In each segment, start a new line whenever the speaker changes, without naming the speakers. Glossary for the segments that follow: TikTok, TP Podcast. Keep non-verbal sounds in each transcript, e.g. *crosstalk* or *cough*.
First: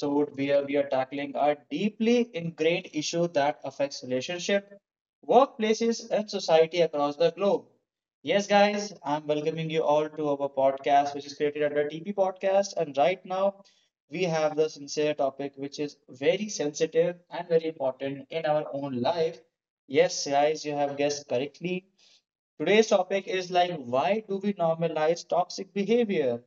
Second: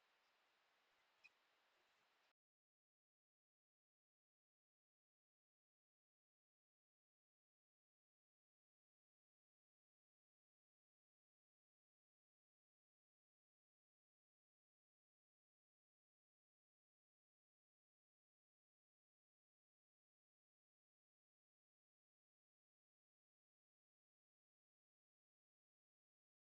episode where we are tackling a deeply ingrained issue that affects relationship, workplaces, and society across the globe. Yes, guys, I'm welcoming you all to our podcast, which is created under TP Podcast. And right now, we have the sincere topic, which is very sensitive and very important in our own life. Yes, guys, you have guessed correctly. Today's topic is like, why do we normalize toxic behavior?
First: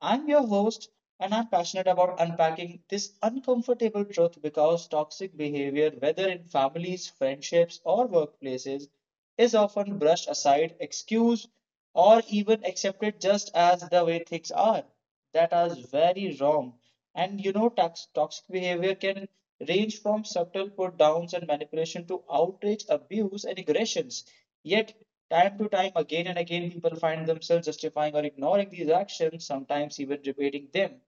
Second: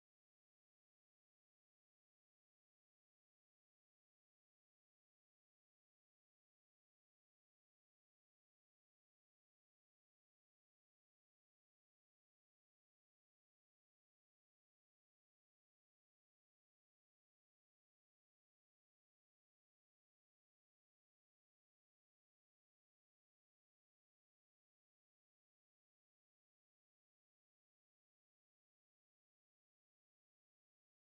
I'm your host, and I'm passionate about unpacking this uncomfortable truth because toxic behavior, whether in families, friendships, or workplaces, is often brushed aside, excused, or even accepted just as the way things are. That is very wrong. And you know, toxic behavior can range from subtle put downs and manipulation to outrage, abuse, and aggressions. Yet, time to time, again and again, people find themselves justifying or ignoring these actions, sometimes even repeating them.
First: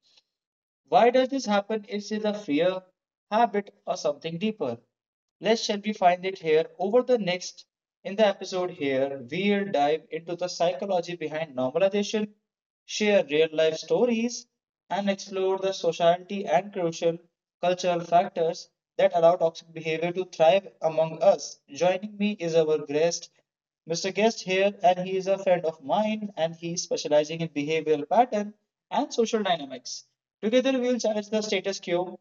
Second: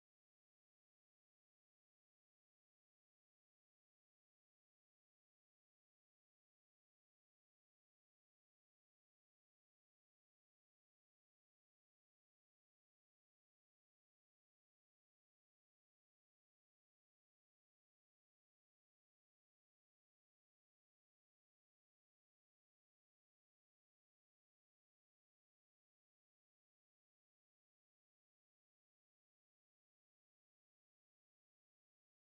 Why does this happen? Is it a fear, habit, or something deeper? Let's shall we find it here over the next in the episode here we'll dive into the psychology behind normalization, share real life stories, and explore the sociality and crucial cultural factors that allow toxic behavior to thrive among us. Joining me is our guest Mr. Guest here, and he is a friend of mine, and he is specializing in behavioral pattern and social dynamics. Together, we will challenge the status quo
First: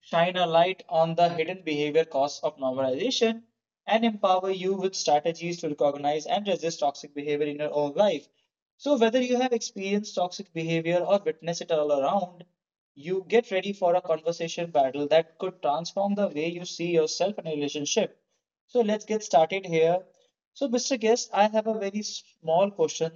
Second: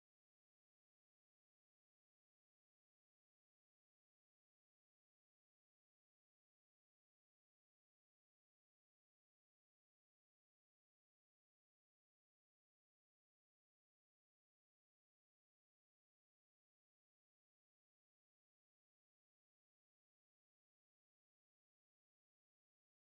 shine a light on the hidden behavior costs of normalization, and empower you with strategies to recognize and resist toxic behavior in your own life. So, whether you have experienced toxic behavior or witnessed it all around, you get ready for a conversation battle that could transform the way you see yourself in a relationship. So, let's get started here. So, Mr. Guest, I have a very small question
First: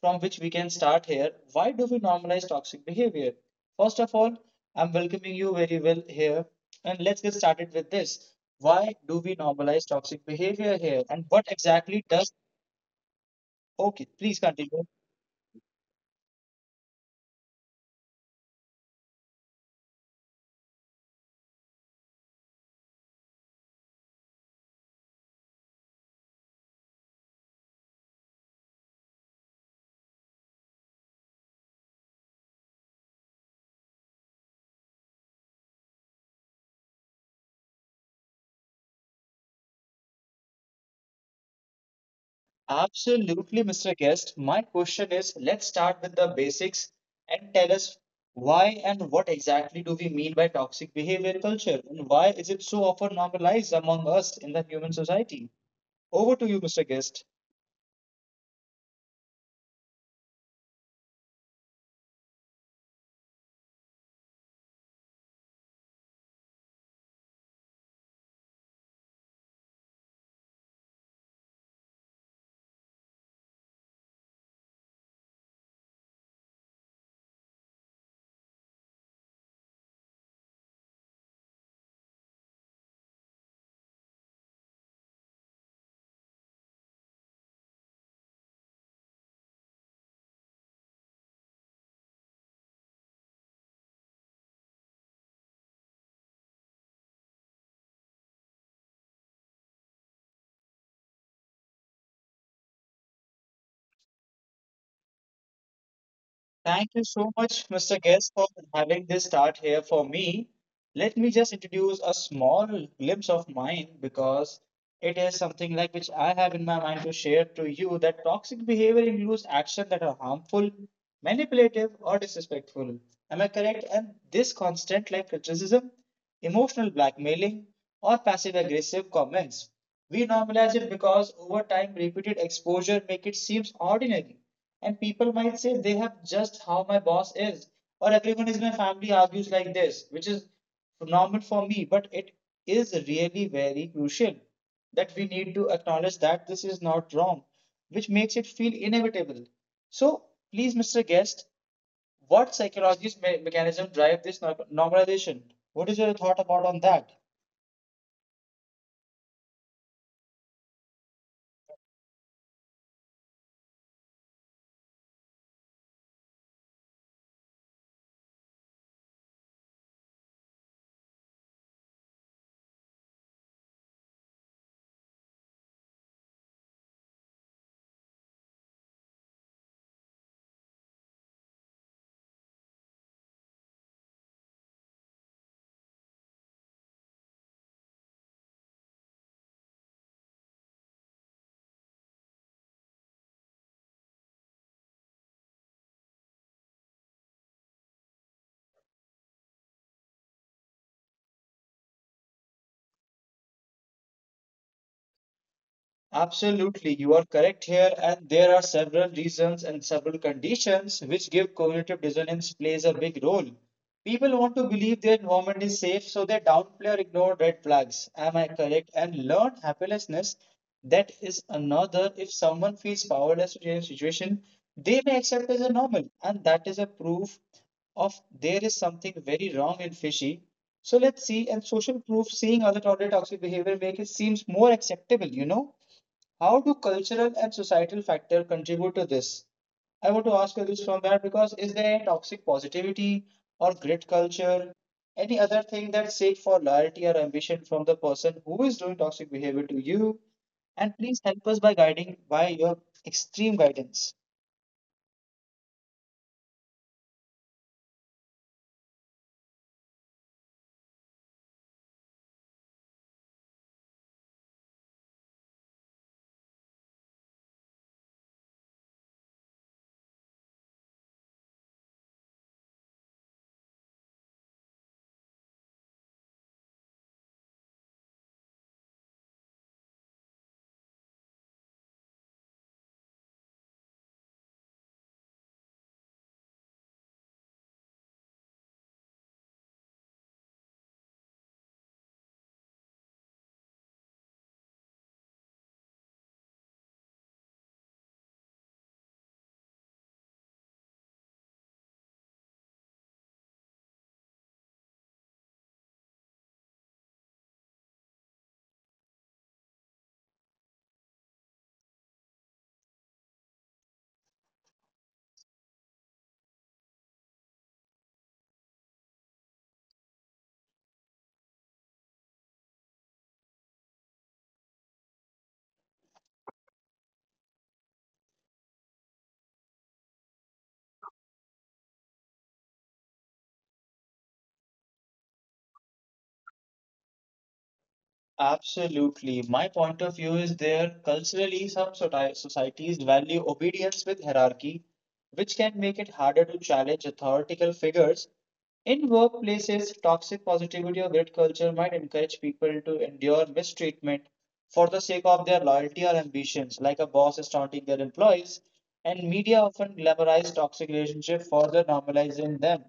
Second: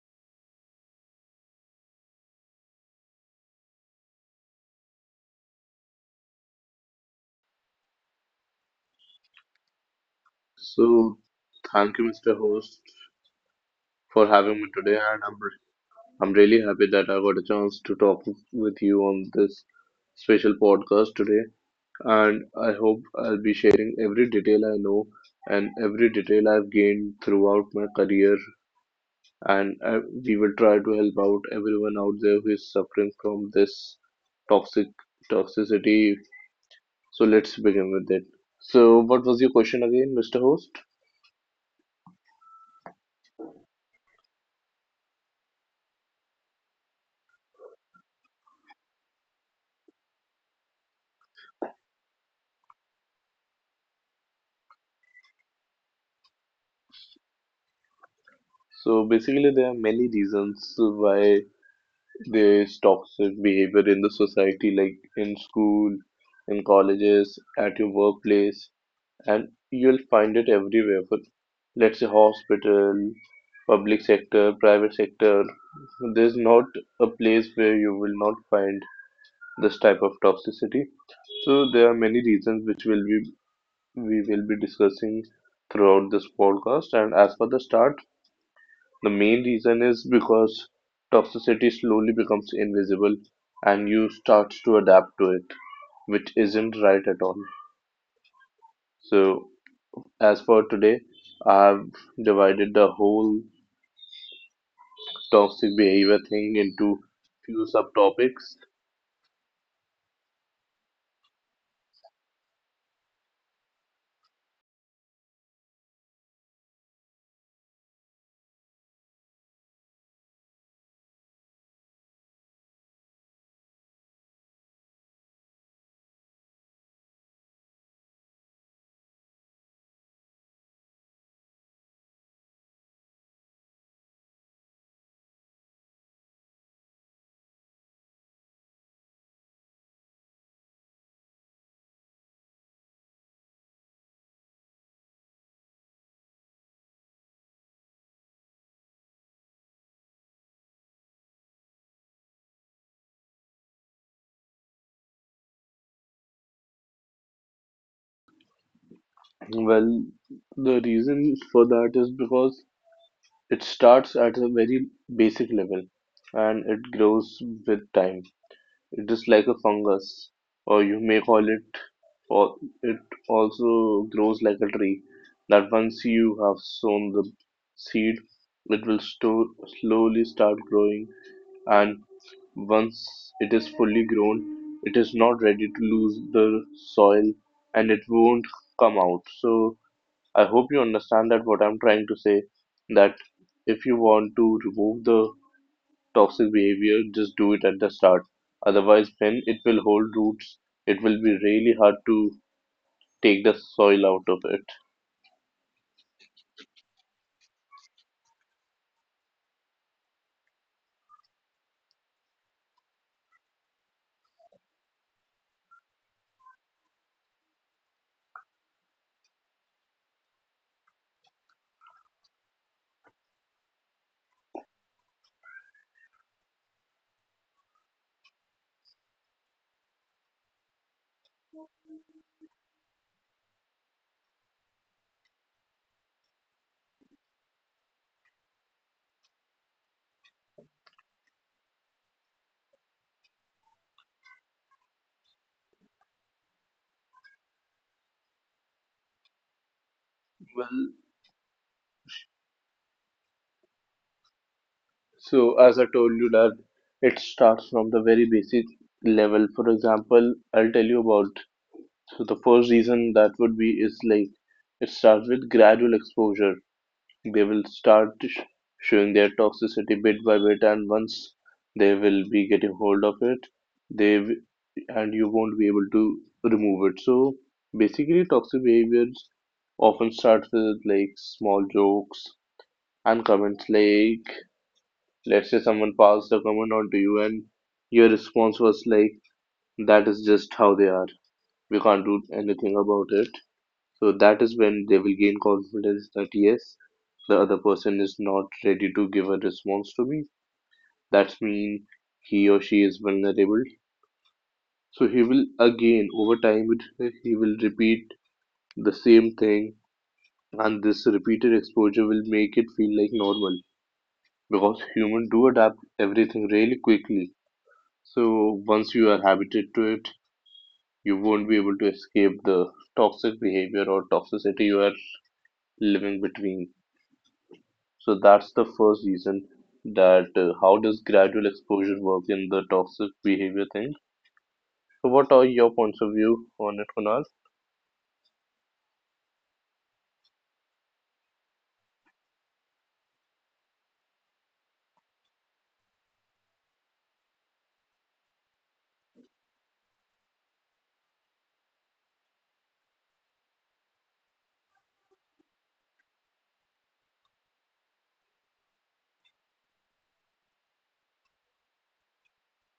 from which we can start here. Why do we normalize toxic behavior? First of all, I'm welcoming you very well here. And let's get started with this. Why do we normalize toxic behavior here?
So,
And what
thank
exactly
you,
does.
Mr. Host,
Okay,
for
please
having me
continue.
today, and I'm really happy that I got a chance to talk with you on this special podcast today. And I hope I'll be sharing every detail I know and every detail I've gained throughout my career. And we will try to help out everyone out there who is suffering from this toxic toxicity. So let's begin with it. So, what was your question again, Mr. Host?
Absolutely, Mr. Guest. My question is let's start with the basics and tell us why and what exactly do we mean by toxic behavior culture? And why is it so often normalized among us in the human society? Over to you, Mr. Guest.
So basically, there are many reasons why there is toxic behavior in the society, like in school, in colleges, at your workplace, and you'll find it everywhere. For let's say hospital, public sector, private sector, there's not a place where you will not find this type of toxicity. So there are many reasons which will be we will be discussing throughout this podcast. And as for the start, the main reason is because toxicity slowly becomes invisible and you start to adapt to it, which isn't right at all. So, as for today, I've divided the whole toxic behavior thing
Thank you
into
so much,
few
Mr. Guest, for
subtopics.
having this start here for me. Let me just introduce a small glimpse of mine because it is something like which I have in my mind to share to you that toxic behavior includes actions that are harmful, manipulative, or disrespectful. Am I correct? And this constant like criticism, emotional blackmailing, or passive aggressive comments. We normalize it because over time repeated exposure make it seems ordinary and people might say they have just how my boss is, or everyone in my family argues like this, which is normal for me. But it is really very crucial that we need to acknowledge that this is not wrong, which makes it feel inevitable. So, please, Mr. Guest, what psychological mechanism drive this normalization? What is your thought about on that?
Well, the reason for that is because it starts at a very basic level and it grows with time. It is like a fungus, or you may call it, or it also grows like a tree. That once you have sown the seed, it will sto- slowly start growing, and once it is fully grown, it is not ready to lose the soil and it won't come out. So, I hope you understand that what I'm trying to say that if you want to remove the toxic behavior, just do it at the start. Otherwise, when it will hold roots, it will be really hard to take the soil out of it.
Absolutely, you are correct here, and there are several reasons and several conditions which give cognitive dissonance plays a big role. People want to believe their environment is safe, so they downplay or ignore red flags. Am I correct? And learn happinessness. That is another. If someone feels powerless in a situation, they may accept as a normal, and that is a proof of there is something very wrong and fishy. So let's see. And social proof, seeing other tolerate toxic behavior, make it seems more acceptable. You know. How do cultural and societal factor contribute to this? I want to ask you this from that because is there toxic positivity or grit culture? Any other thing that seek for loyalty or ambition from the person who is doing toxic behavior to you? And
Well,
please help us by guiding by your extreme guidance.
so as I told you that it starts from the very basic level. For example, I'll tell you about so the first reason that would be is like it starts with gradual exposure. They will showing their toxicity bit by bit, and once they will be getting hold of it, they w- and you won't be able to remove it. So basically, toxic behaviors often starts with like small jokes and comments like let's say someone passed a comment on to you and your response was like that is just how they are, we can't do anything about it, so that is when they will gain confidence that yes, the other person is not ready to give a response to me. That's mean he or she is vulnerable. So he will again over he will repeat the same thing, and this repeated exposure will make it feel like normal because humans do adapt everything really quickly. So once you are habited to it, you won't be able to escape the toxic behavior or toxicity you are living between. So that's the first reason that how does gradual exposure work in the toxic behavior thing? So what are your points of view on it, Kunal?
Absolutely. My point of view is there culturally some societies value obedience with hierarchy, which can make it harder to challenge authoritative figures. In workplaces, toxic positivity or grit culture might encourage people to endure mistreatment for the sake of their loyalty or ambitions, like a boss is taunting their employees, and media often glamorize toxic relationships, further normalizing them.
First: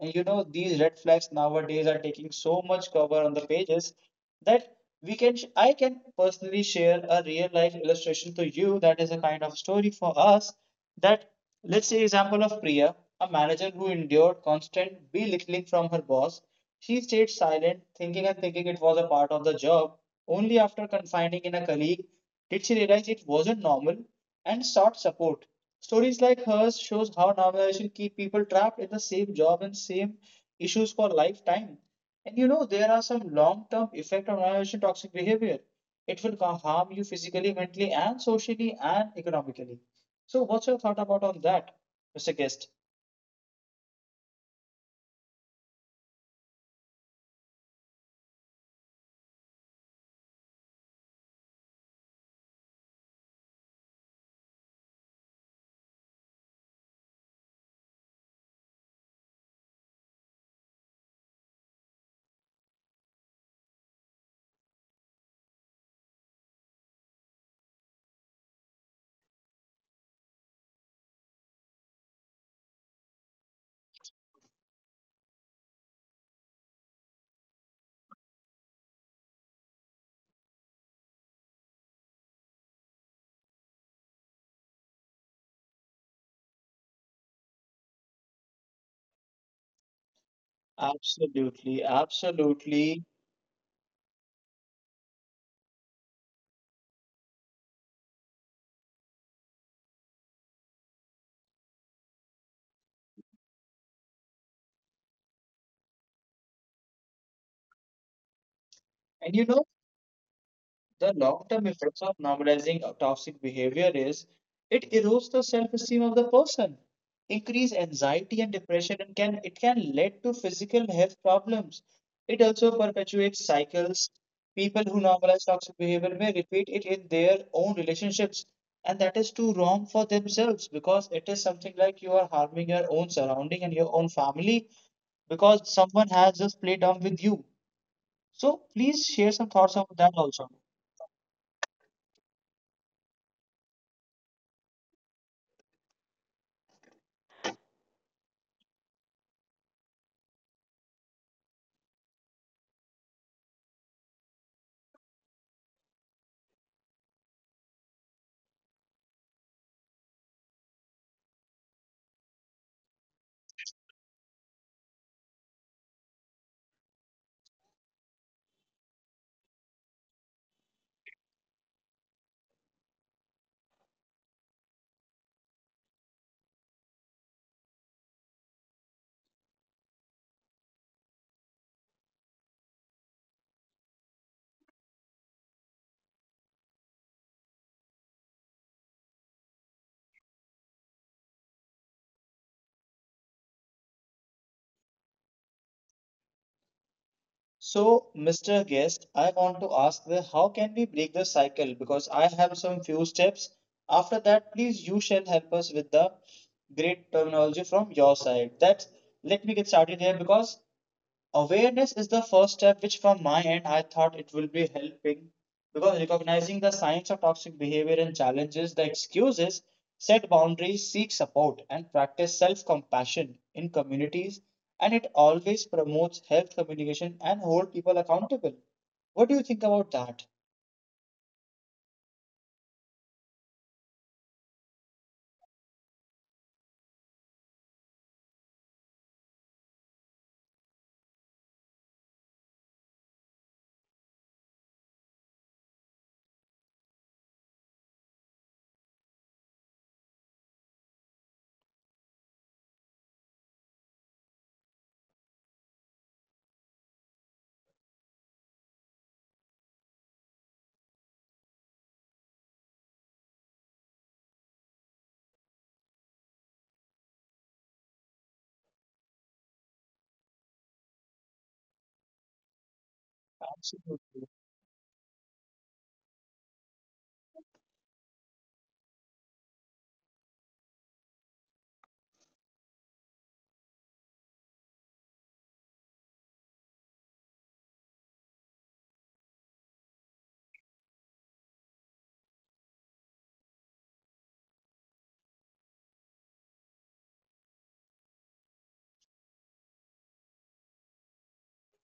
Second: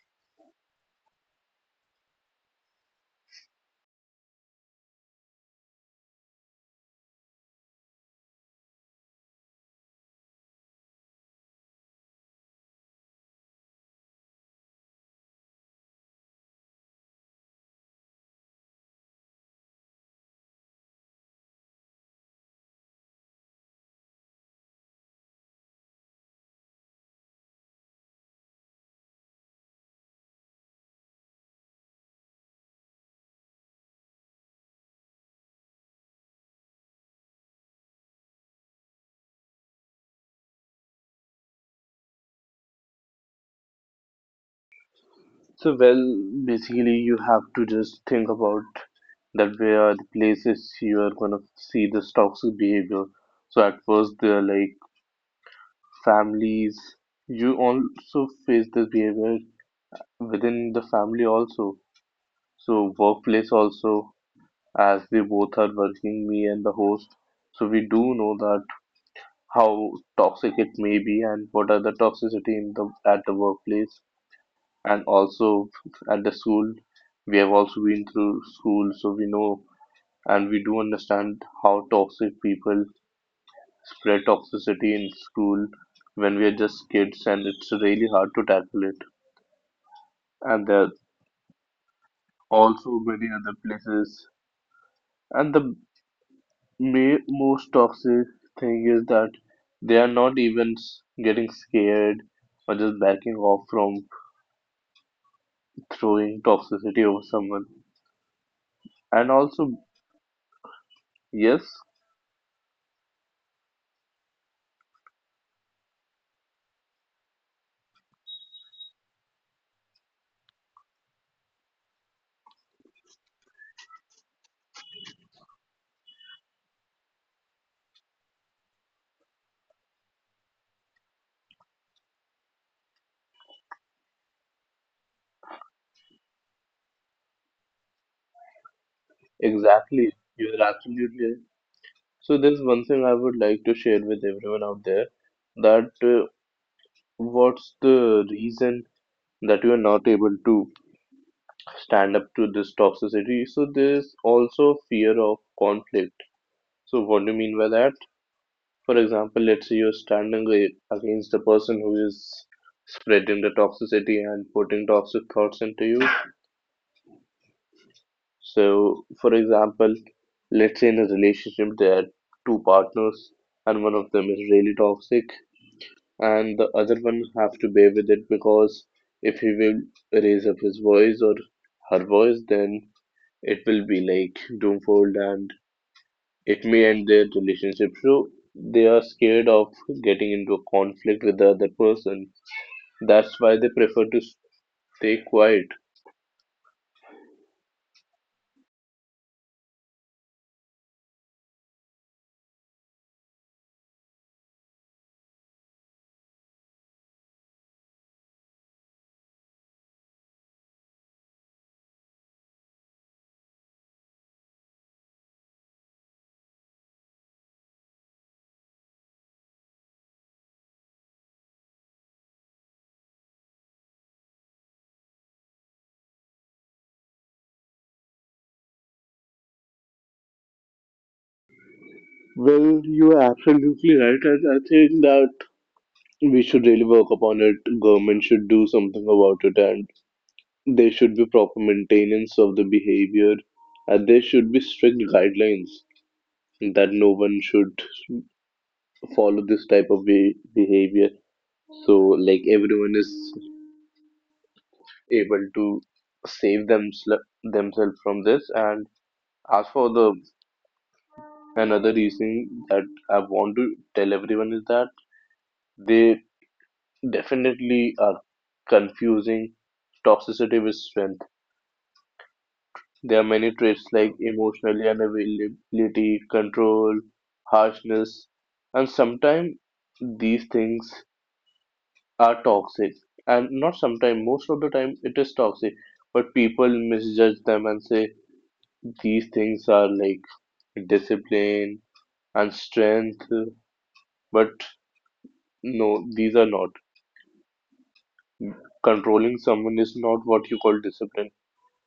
And you know, these red flags nowadays are taking so much cover on the pages that we can I can personally share a real life illustration to you that is a kind of story for us that. Let's say example of Priya, a manager who endured constant belittling from her boss. She stayed silent, thinking and thinking it was a part of the job. Only after confiding in a colleague did she realize it wasn't normal and sought support. Stories like hers shows how normalization keep people trapped in the same job and same issues for lifetime. And you know there are some long-term effect of normalization toxic behavior. It will harm you physically, mentally, and socially and economically. So, what's your thought about on that, Mr. Guest?
So well, basically you have to just think about that where are the places you are gonna see this toxic behavior. So at first they're like families. You also face this behavior within the family also. So workplace also, as they both are working, me and the host. So we do know that how toxic it may be and what are the toxicity in the at the workplace, and also at the school. We have also been through school, so we know and we do understand how toxic people spread toxicity in school when we are just kids, and it's really hard to tackle it. And there are
Absolutely,
also
absolutely.
many other places, and the most toxic thing is that they are not even getting scared or just backing off from throwing toxicity over someone. And
And you know,
also,
the long
yes,
term effects of normalizing toxic behavior is it erodes the self esteem of the person, increase anxiety and depression, and can it can lead to physical health problems. It also perpetuates cycles. People who normalize toxic behavior may repeat it in their own relationships, and that is too wrong for themselves because it is something like you are harming your own surrounding and your own family because someone has just played dumb with you. So please share some thoughts on
exactly,
that also.
you're absolutely right. So there's one thing I would like to share with everyone out there that what's the reason that you are not able to stand up to this toxicity? So there's also fear of conflict. So what do you mean by that? For example, let's say you're against the person who is spreading the toxicity and putting toxic thoughts into you. So, for example, let's say in a relationship there are two partners and one of them is really toxic and the other one have to bear with it, because if he will raise up his voice or her voice, then it will be like doomfold and it may end their relationship. So they are scared of getting into a conflict with the other person. That's why they prefer to stay quiet.
So, Mr. Guest, I want to ask the how can we break the cycle? Because I have some few steps. After that, please you shall help us with the great terminology from your side. That let me get started here because awareness is the first step which from my end I thought it will be helping because recognizing the signs of toxic behavior and challenges the excuses, set boundaries, seek support and practice self-compassion in communities, and it always promotes health communication and hold people accountable. What do you think about that?
Well, you are absolutely right, and I think that we should really work upon it. Government should do something about it, and there should be proper maintenance of the behavior, and there should be strict guidelines that no one should follow this type of behavior. So, like everyone is able to save themsel- themselves from this. And as for the another reason that I want to tell everyone is that they definitely are confusing toxicity with strength. There are many traits like
Absolutely.
emotional unavailability, control, harshness, and sometimes these things are toxic. And not sometimes, most of the time it is toxic. But people misjudge them and say these things are like discipline and strength. But no, these are not. Controlling someone is not what you call discipline.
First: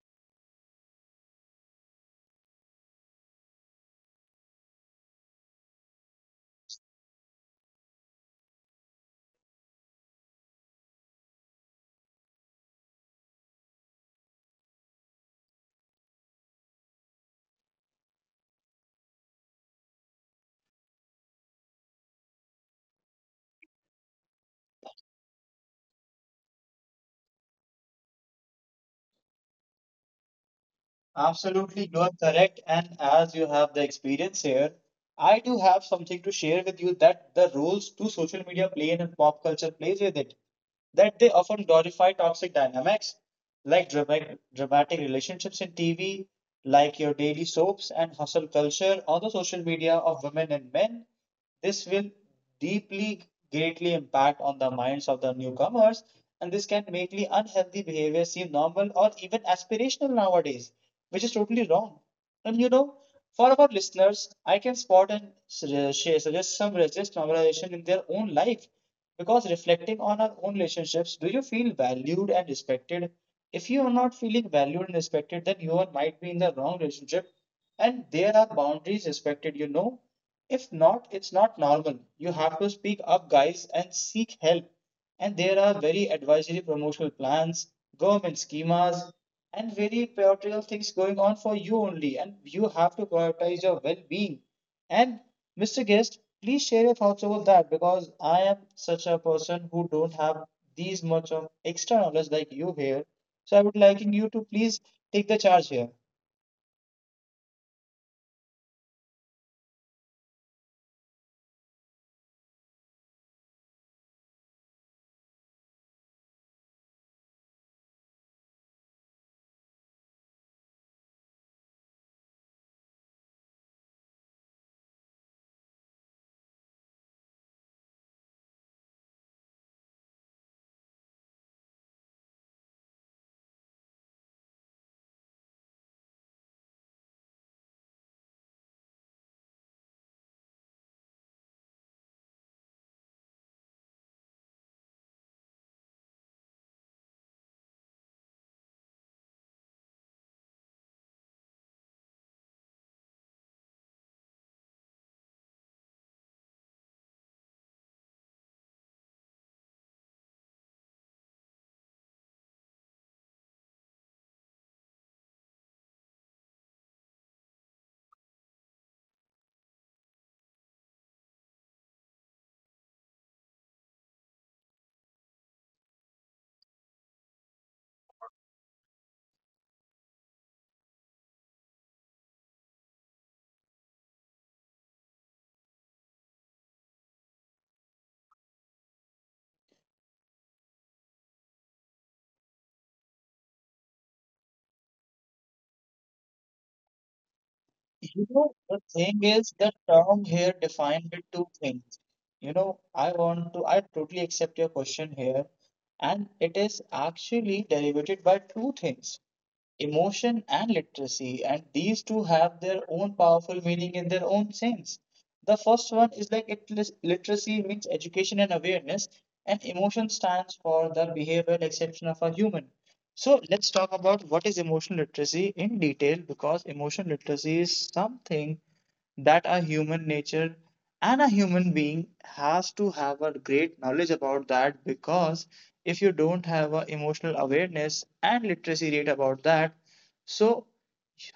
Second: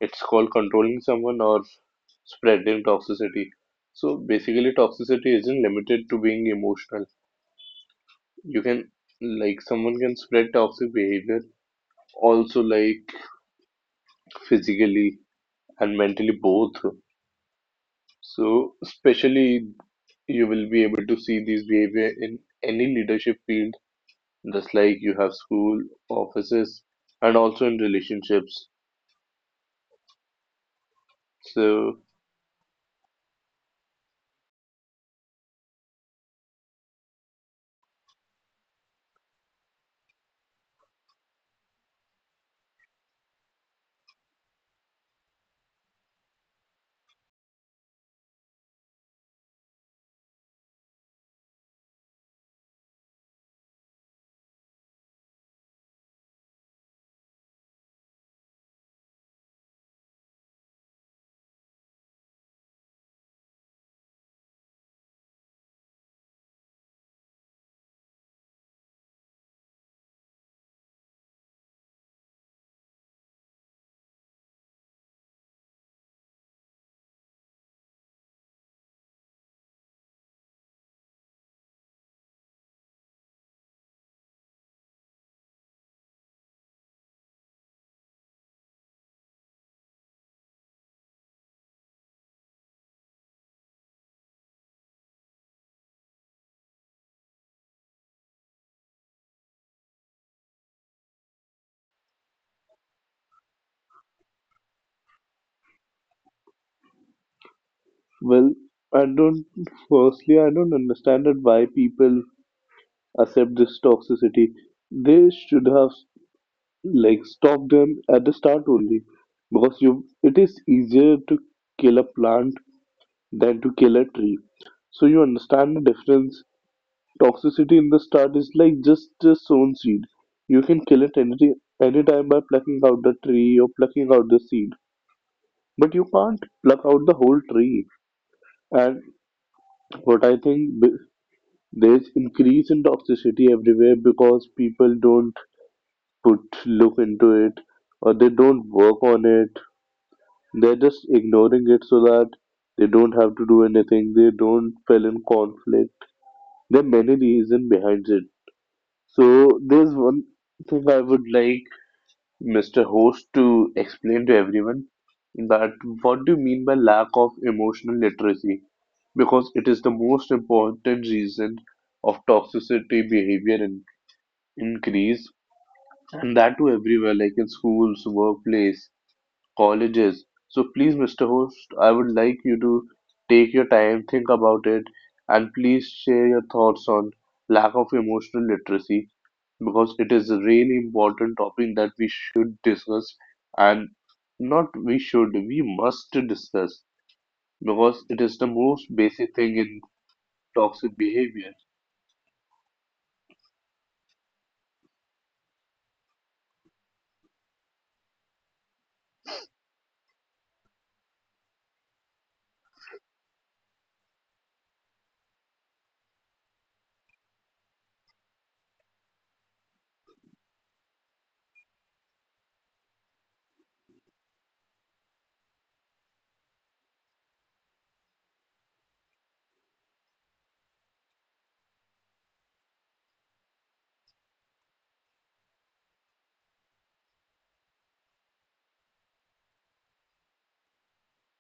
It's called controlling someone or spreading toxicity. So basically, toxicity isn't limited to being emotional. You can, like, someone can spread toxic behavior also, like, physically and mentally both. So, especially, you will be able to see these behavior in any leadership field, just like you have school, offices, and also in relationships.
Absolutely, you
So,
are correct. And as you have the experience here, I do have something to share with you that the roles to social media play in and pop culture plays with it. That they often glorify toxic dynamics like dramatic relationships in TV, like your daily soaps and hustle culture on the social media of women and men. This will deeply greatly impact on the minds of the newcomers, and this can make the unhealthy behavior seem normal or even aspirational nowadays, which is totally wrong. And you know, for our listeners, I can spot and share suggest some resist normalization in their own life because reflecting on our own relationships, do you feel valued and respected? If you are not feeling valued and respected, then might be in the wrong relationship, and there are boundaries respected, you know. If not, it's not normal. You have to speak up, guys, and seek help. And there are very advisory promotional plans, government schemas, and very patriarchal things going on for you only. And you have to prioritize your well being. And Mr. Guest, please share your thoughts about that because I am such a person who don't have these much of extra knowledge like you here. So I would liking you to please take the charge here.
well, I don't, firstly, I don't understand that why people accept this toxicity. They should have like stopped them at the start only, because you it is easier to kill a plant than to kill a tree. So you understand the difference. Toxicity in the start is like just a sown seed. You can kill it any anytime by plucking out the tree or plucking out the seed, but you can't pluck out the whole tree. And what I there's increase in toxicity everywhere because people don't put look into it, or they don't work on it, they're just ignoring it so that they don't have to do anything, they don't fell in conflict. There are many reasons behind it. So there's one thing I would like Mr. Host to explain to everyone that what do you mean by lack of emotional literacy, because it is the most important reason of toxicity increase, and that to everywhere like in schools, workplace, colleges. So please, Mr. Host, I would like you to take your time, think about it, and please share your thoughts on lack of emotional literacy, because it is a really important topic that we should discuss, and not we should, we must discuss because it
You
is the
know,
most
the thing
basic thing
is, the
in
term here
toxic
defined the
behavior.
two things. You know, I totally accept your question here, and it is actually derivated by two things, emotion and literacy, and these two have their own powerful meaning in their own sense. The first one is like it literacy means education and awareness, and emotion stands for the behavioral exception of a human. So let's talk about what is emotional literacy in detail, because emotional literacy is something that a human nature and a human being has to have a great knowledge about that, because if you don't have a emotional awareness and literacy rate about that. So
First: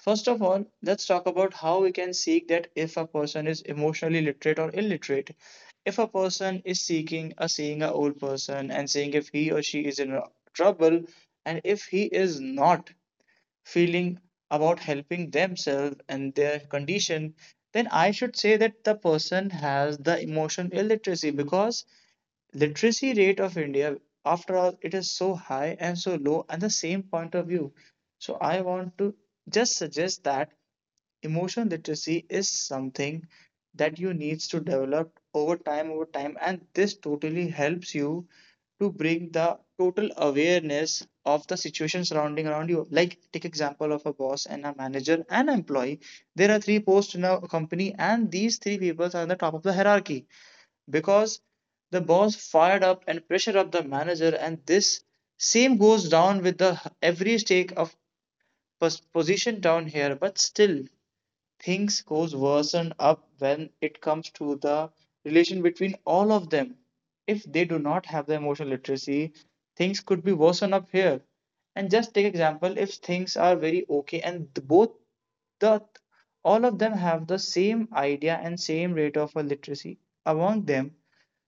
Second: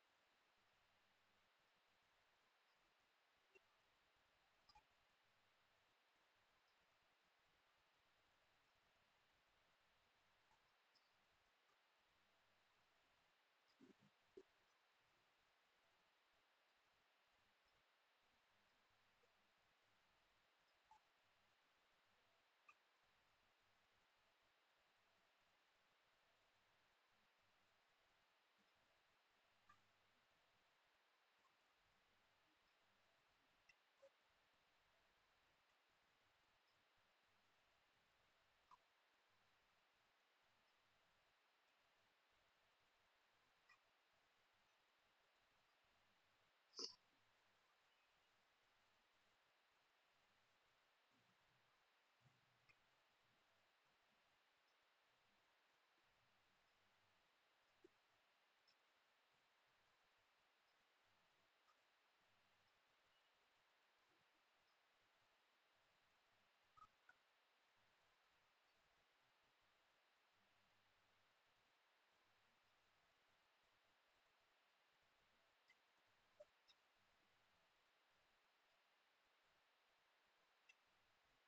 first of all, let's talk about how we can seek that if a person is emotionally literate or illiterate. If a person is seeking a seeing a old person and seeing if he or she is in trouble, and if he is not feeling about helping themselves and their condition, then I should say that the person has the emotion illiteracy because literacy rate of India, after all, it is so high and so low at the same point of view. So I want to just suggest that emotion literacy is something that you needs to develop over time, and this totally helps you to bring the total awareness of the situation surrounding around you. Like, take example of a boss and a manager and employee. There are three posts in a company, and these three people are on the top of the hierarchy, because the boss fired up and pressured up the manager, and this same goes down with the every stake of position down here. But still things goes worsen up when it comes to the relation between all of them. If they do not have the emotional literacy, things could be worsen up here. And just take example, if things are very okay and both the all of them have the same idea and same rate of a literacy among them,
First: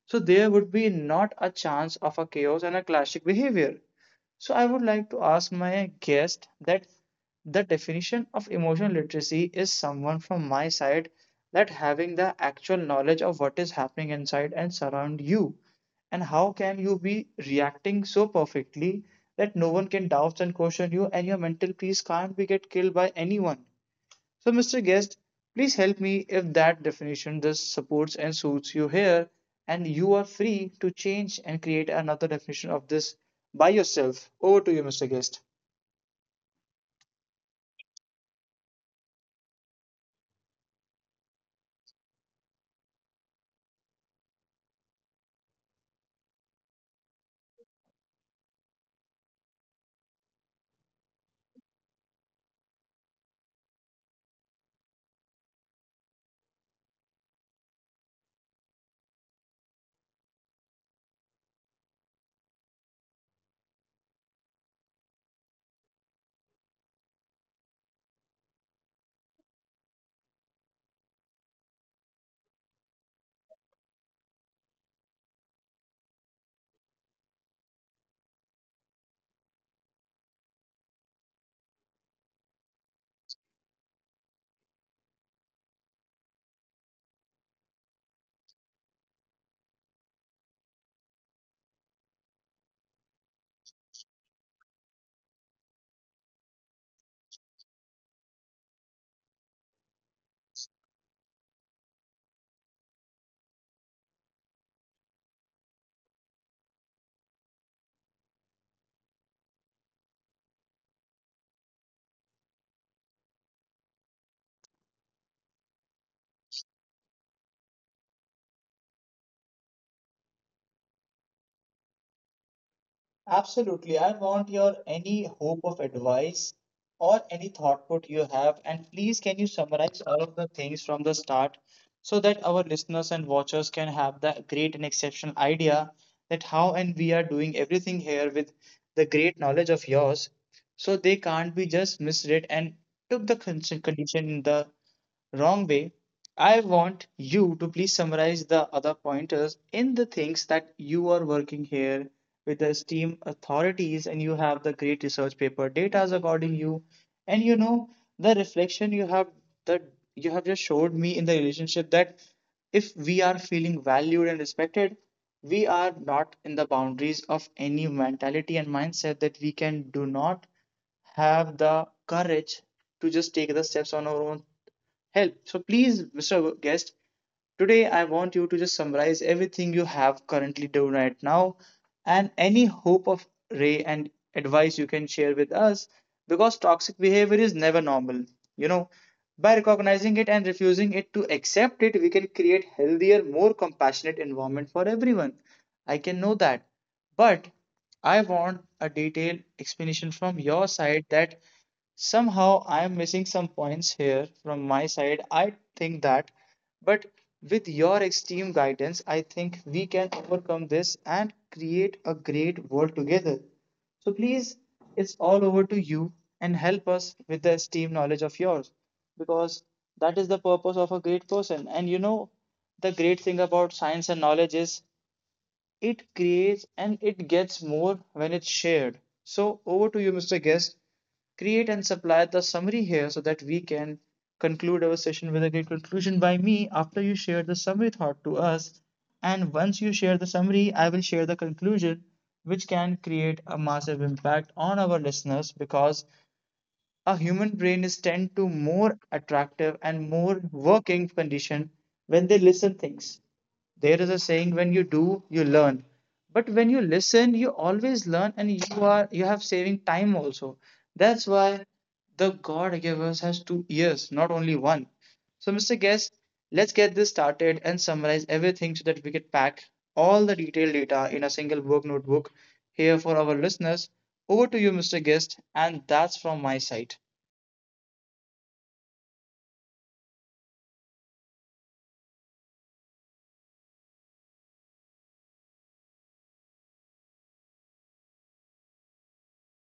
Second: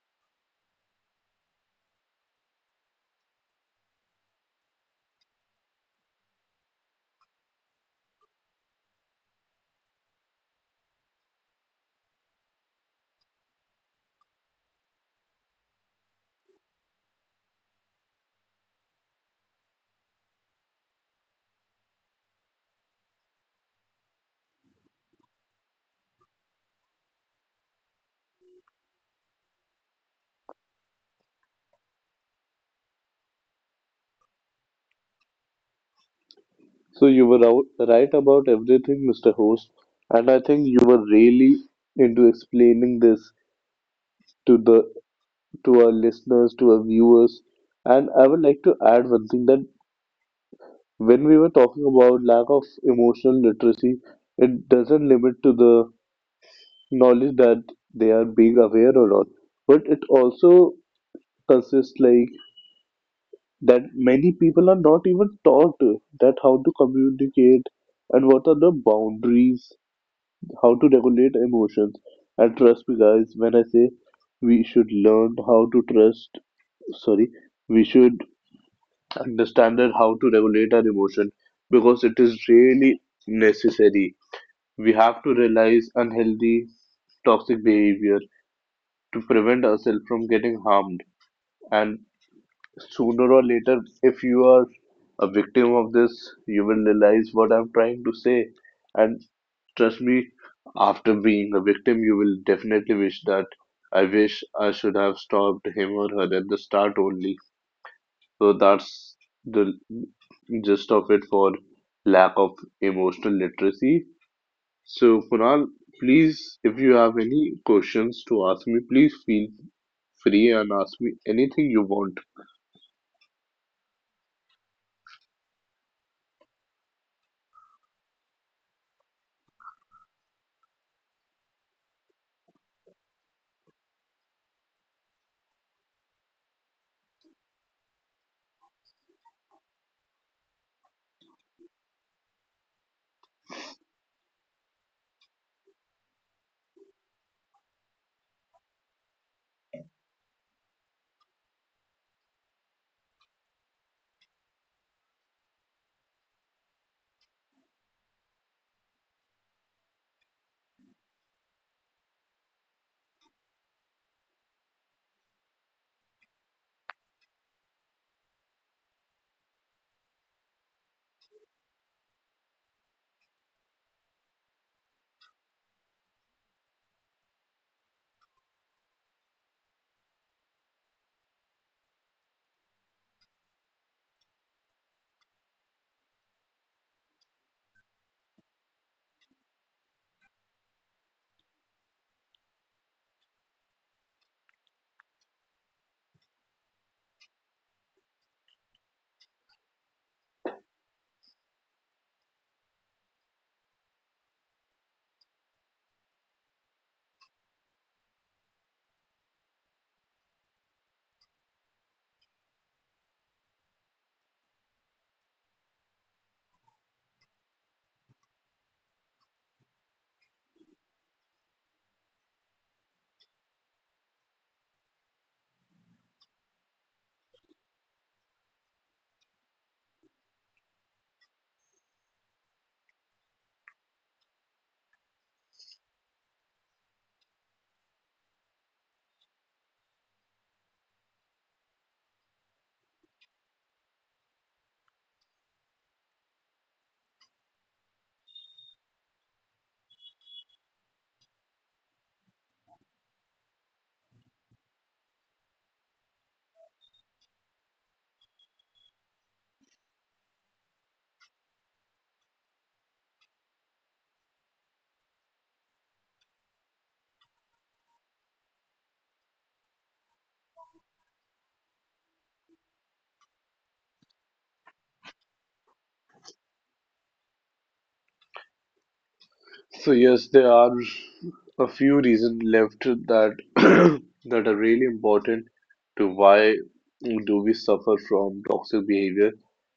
so there would be not a chance of a chaos and a classic behavior. So I would like to ask my guest that the definition of emotional literacy is someone from my side, that having the actual knowledge of what is happening inside and surround you, and how can you be reacting so perfectly that no one can doubt and question you, and your mental peace can't be get killed by anyone. So, Mr. Guest, please help me if that definition just supports and suits you here, and you are free to change and create another definition of this by yourself. Over to you, Mr. Guest.
So you were out, right about everything, Mr. Host, and I think you were really into explaining this to the to our listeners, to our viewers. And I would like to add one thing that when we were talking about lack of emotional literacy, it doesn't limit to the knowledge that they are being aware or not, but it also consists like that many people are not even taught that how to communicate and what are the boundaries, how to regulate emotions. And trust me, guys, when I say we should learn how to trust, sorry, we should understanded how to regulate our emotion, because it is really necessary. We have to realize unhealthy, toxic behavior to prevent ourselves from getting harmed. And sooner or later, if you are a victim of this, you will realize what I'm trying to say. And trust me, after being a victim, you will definitely wish that I wish I should have stopped him or her at the start only. So that's the gist of it for lack of emotional literacy. So, Kunal, please, if you have any questions to ask me, please feel free and ask me anything you want.
Absolutely. I want your any hope of advice or any thought put you have. And please, can you summarize all of the things from the start, so that our listeners and watchers can have the great and exceptional idea that how and we are doing everything here with the great knowledge of yours. So they can't be just misread and took the condition in the wrong way. I want you to please summarize the other pointers in the things that you are working here with the STEAM authorities, and you have the great research paper data is according you, and you know the reflection you have, that you have just showed me in the relationship, that if we are feeling valued and respected, we are not in the boundaries of any mentality and mindset, that we can do not have the courage to just take the steps on our own help. So please, Mr. Guest, today, I want you to just summarize everything you have currently done right now, and any hope of ray and advice you can share with us, because toxic behavior is never normal. You know, by recognizing it and refusing it to accept it, we can create healthier, more compassionate environment for everyone. I can know that. But I want a detailed explanation from your side, that somehow I am missing some points here from my side, I think that. But with your extreme guidance, I think we can overcome this and create a great world together. So please, it's all over to you, and help us with the esteemed knowledge of yours, because that is the purpose of a great person. And you know, the great thing about science and knowledge is it creates and it gets more when it's shared. So over to you, Mr. Guest. Create and supply the summary here so that we can conclude our session with a great conclusion by me after you share the summary thought to us. And once you share the summary, I will share the conclusion, which can create a massive impact on our listeners, because a human brain is tend to more attractive and more working condition when they listen things. There is a saying, when you do you learn, but when you listen you always learn, and you have saving time also. That's why the god gave us has 2 ears, not only one. So, Mr. Guest, let's get this started and summarize everything, so that we can pack all the detailed data in a single work notebook here for our listeners. Over to you, Mr. Guest, and that's from my side.
So yes, there are a few reasons left that *clears throat* that are really important to why do we suffer from toxic behavior.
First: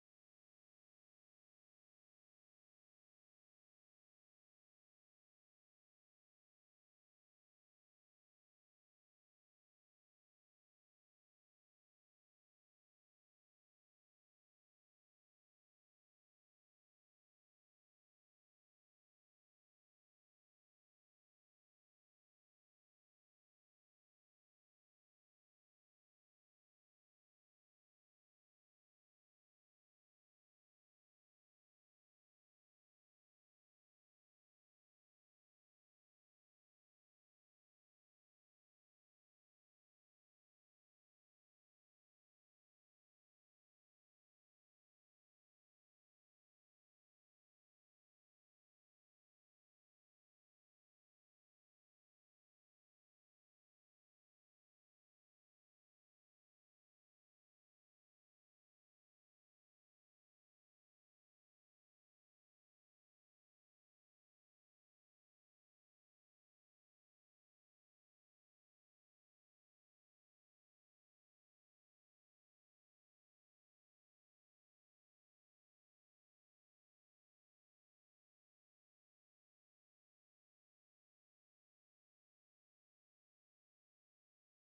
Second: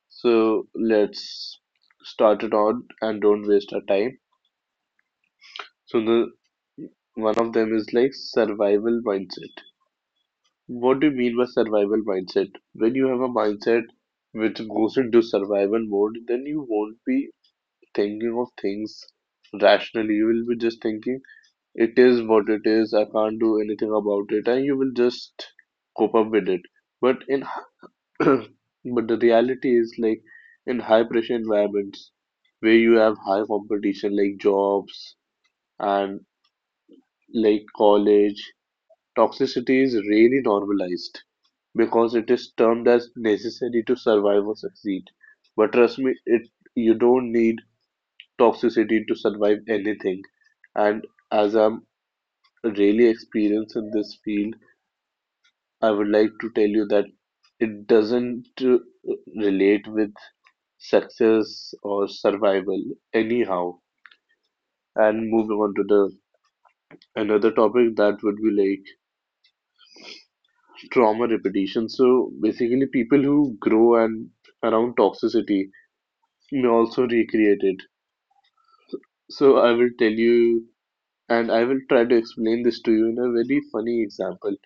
So let's start it on and don't waste our time. So the One of them is like survival mindset. What do you mean by survival mindset? When you have a mindset which goes into survival mode, then you won't be thinking of things rationally. You will be just thinking, it is what it is, I can't do anything about it, and you will just cope up with it. But in *clears throat* but the reality is like in high pressure environments where you have high competition like jobs and like college. Toxicity is rarely normalized, because it is termed as necessary to survive or succeed. But trust me, it you don't need toxicity to survive anything. And as I'm really experienced in this field, I would like to tell you that it doesn't relate with success or survival anyhow. And moving on to the another topic, that would be like trauma repetition. So basically, people who grow and around toxicity may also recreate it. So I will tell you, and I will try to explain this to you in a very funny example.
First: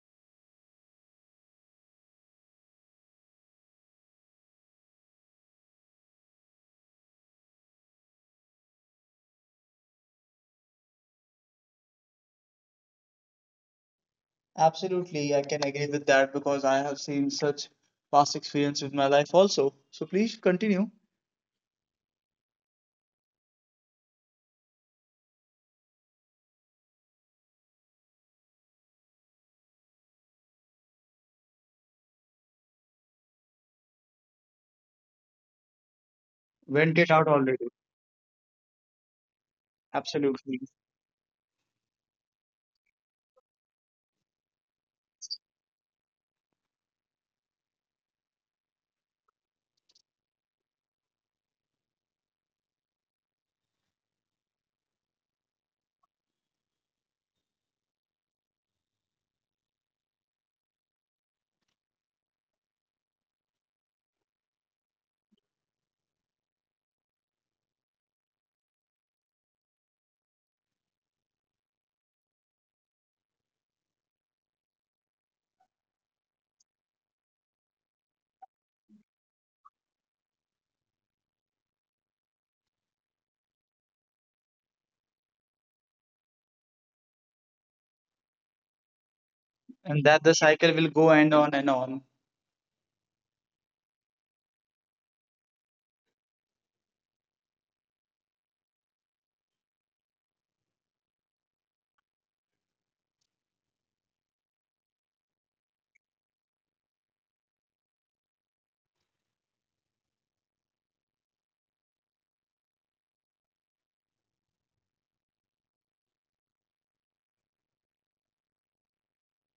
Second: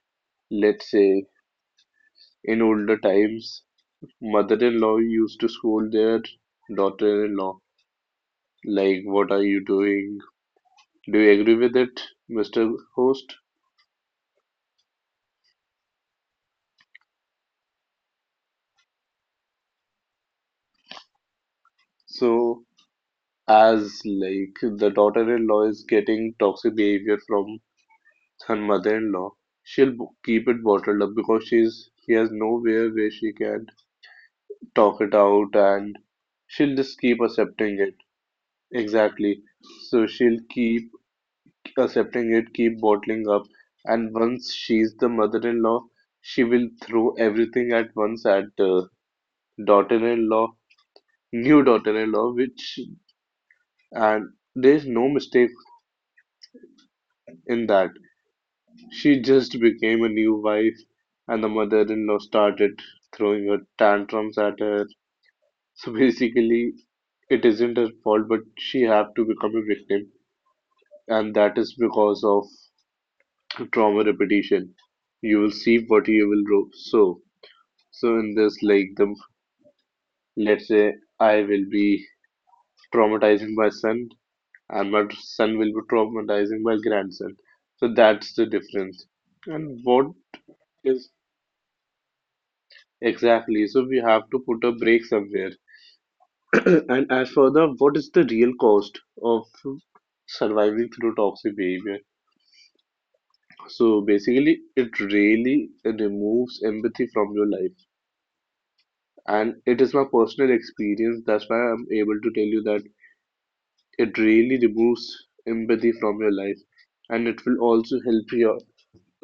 Let's say in older times, mother-in-law used to scold their daughter-in-law, like, "What are you doing? Do you agree with it, Mr. Host?"
Absolutely, I can agree with that because I have seen such past experience with my life also. So please continue.
So as like the daughter-in-law is getting toxic behavior from her mother-in-law. She'll keep it bottled up because she has nowhere where she can talk it out, and she'll
Went
just
it
keep
out already.
accepting it. Exactly. So she'll
Absolutely.
keep accepting it, keep bottling up, and once she's the mother-in-law, she will throw everything at once at the daughter-in-law, new daughter-in-law, which and there's no mistake in that. She just became a new wife, and the mother-in-law started throwing her tantrums at her. So basically, it isn't her fault, but she have to become a victim, and that is because of trauma repetition. You will see what you will do. So in this, like the let's say I will be traumatizing my son, and my son will be traumatizing my grandson. So that's the difference. And
And
what
that the cycle will go
is
and on and on.
Exactly. So we have to put a break somewhere. *clears throat* And as further, what is the real cost of surviving through toxic behavior? So basically, it really removes empathy from your life. And it is my personal experience. That's why I'm able to tell you that it really removes empathy from your life. And it will also help your,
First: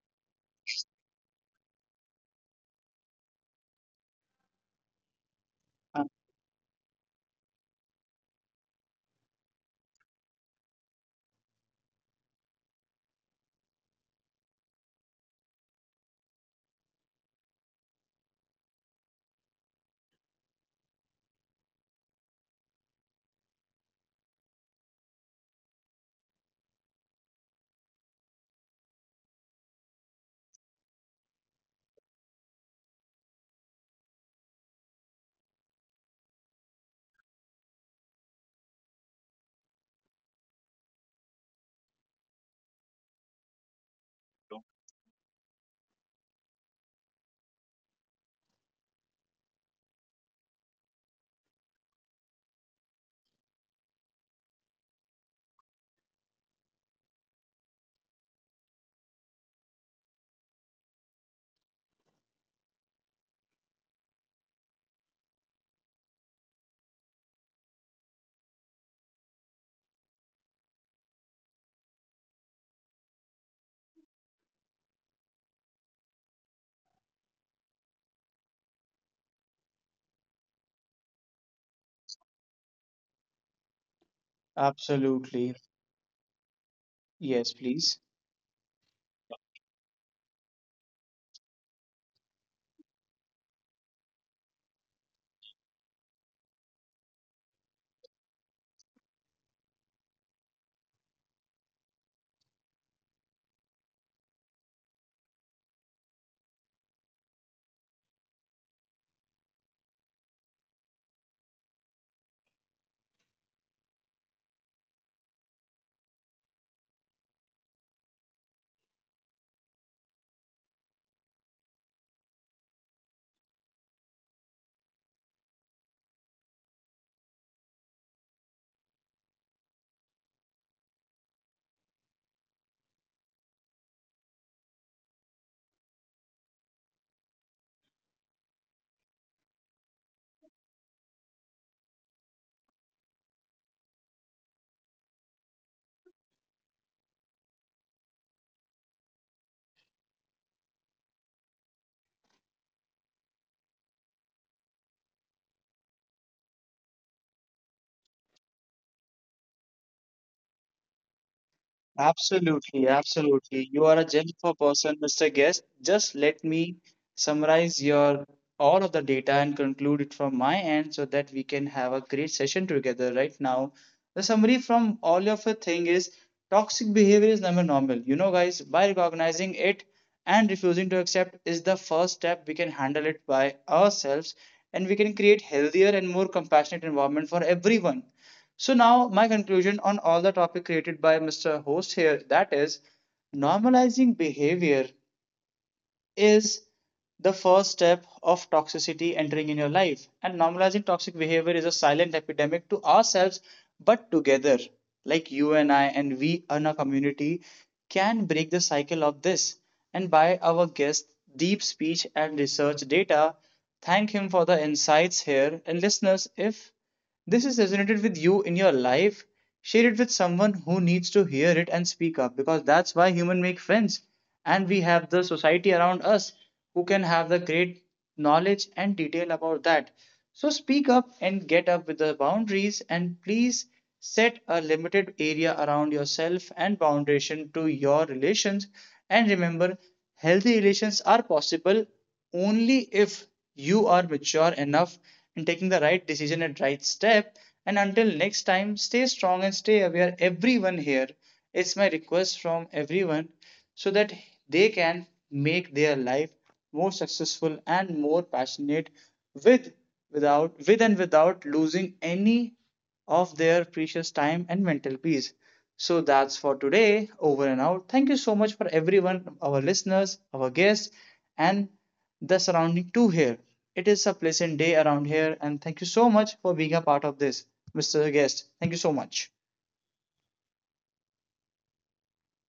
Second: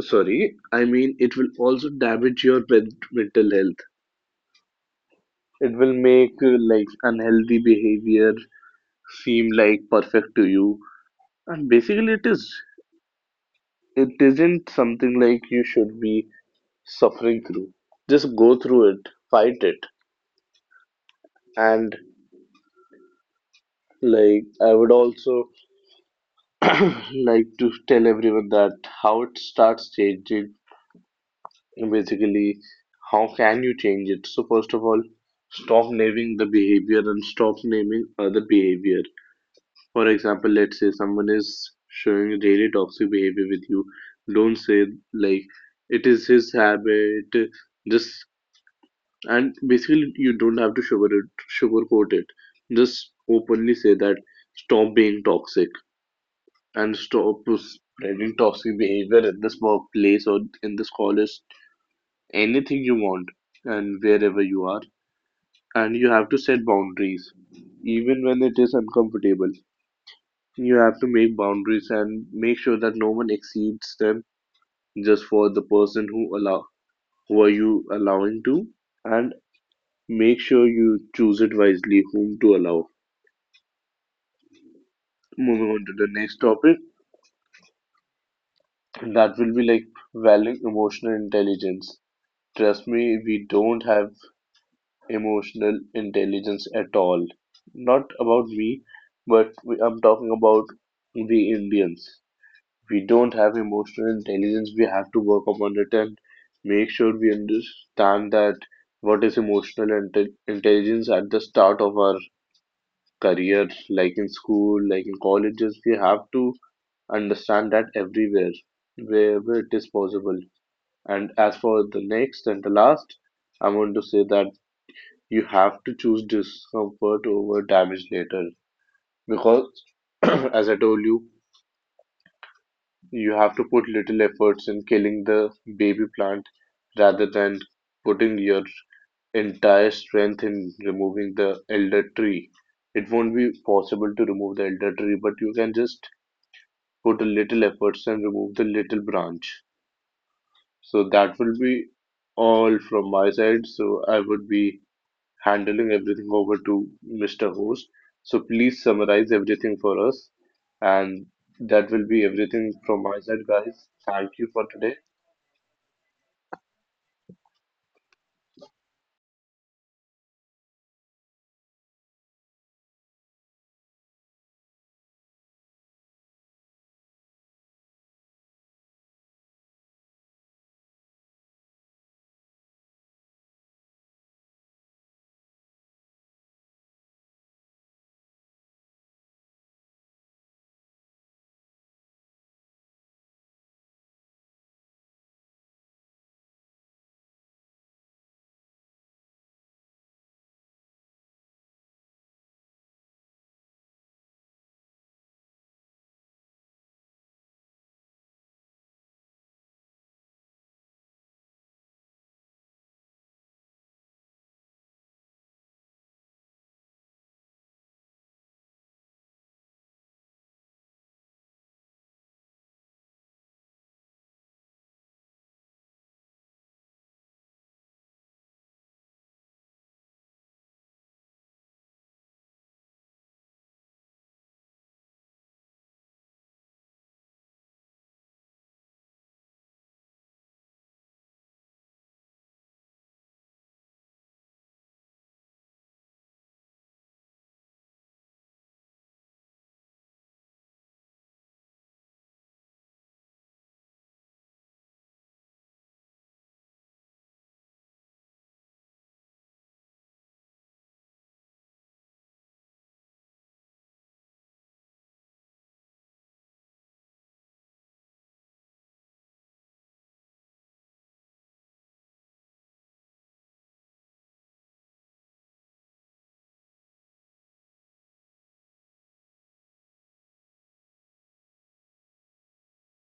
sorry, I mean, it will also damage your mental health. It will
Uh,
make like unhealthy behavior seem like perfect to you, and basically it isn't something like you should be suffering through. Just go through it, fight it, and like I would also *clears throat* like to tell everyone that how it starts changing, basically, how can you change it. So first of all, stop naming the behavior and stop naming other behavior. For example, let's say someone is showing really toxic behavior with you. Don't say like it is his habit. Just and basically you don't have to sugarcoat it. Just openly say that stop being toxic and stop spreading toxic behavior in this workplace or in this college. Anything you want and wherever you are. And you have to set boundaries even when it is uncomfortable. You have to make boundaries and make sure that no one exceeds them, just for the person who allow, who are you allowing to, and make sure you choose it wisely whom to allow. Moving
Absolutely.
on to the next topic,
Yes, please.
that will be like valuing emotional intelligence. Trust me, we don't have emotional intelligence at all. Not about me, but we, I'm talking about the Indians. We don't have emotional intelligence. We have to work upon it and make sure we understand that what is emotional intelligence at the start of our career, like in school, like in colleges. We have to understand that everywhere, wherever it is possible. And as for the next and the last, I want to say that you have to choose discomfort over damage later because, *clears throat* as I told you, you have to put little efforts in killing the baby plant rather than putting your entire strength in removing the elder tree. It won't be possible to remove the elder tree, but you can just put a little efforts and remove the little branch. So that will be all from my side. So I would be handling everything over to Mr. Host. So please summarize everything for us, and that will be everything from
Absolutely,
my side, guys.
absolutely. You are
Thank
a
you
gem
for
for
today.
person, Mr. Guest. Just let me summarize your all of the data and conclude it from my end, so that we can have a great session together right now. The summary from all of your thing is, toxic behavior is never normal. You know, guys, by recognizing it and refusing to accept is the first step we can handle it by ourselves, and we can create healthier and more compassionate environment for everyone. So now my conclusion on all the topic created by Mr. Host here that is, normalizing behavior is the first step of toxicity entering in your life, and normalizing toxic behavior is a silent epidemic to ourselves. But together, like you and I and we in a community, can break the cycle of this. And by our guest deep speech and research data, thank him for the insights here. And listeners, if this has resonated with you in your life, share it with someone who needs to hear it and speak up, because that's why humans make friends, and we have the society around us who can have the great knowledge and detail about that. So speak up and get up with the boundaries, and please set a limited area around yourself and foundation to your relations, and remember, healthy relations are possible only if you are mature enough in taking the right decision and right step. And until next time, stay strong and stay aware. Everyone here, it's my request from everyone, so that they can make their life more successful and more passionate with, without, with and without losing any of their precious time and mental peace. So that's for today. Over and out. Thank you so much for everyone, our listeners, our guests, and the surrounding too here. It is a pleasant day around here, and thank you so much for being a part of this, Mr. Guest. Thank you so much.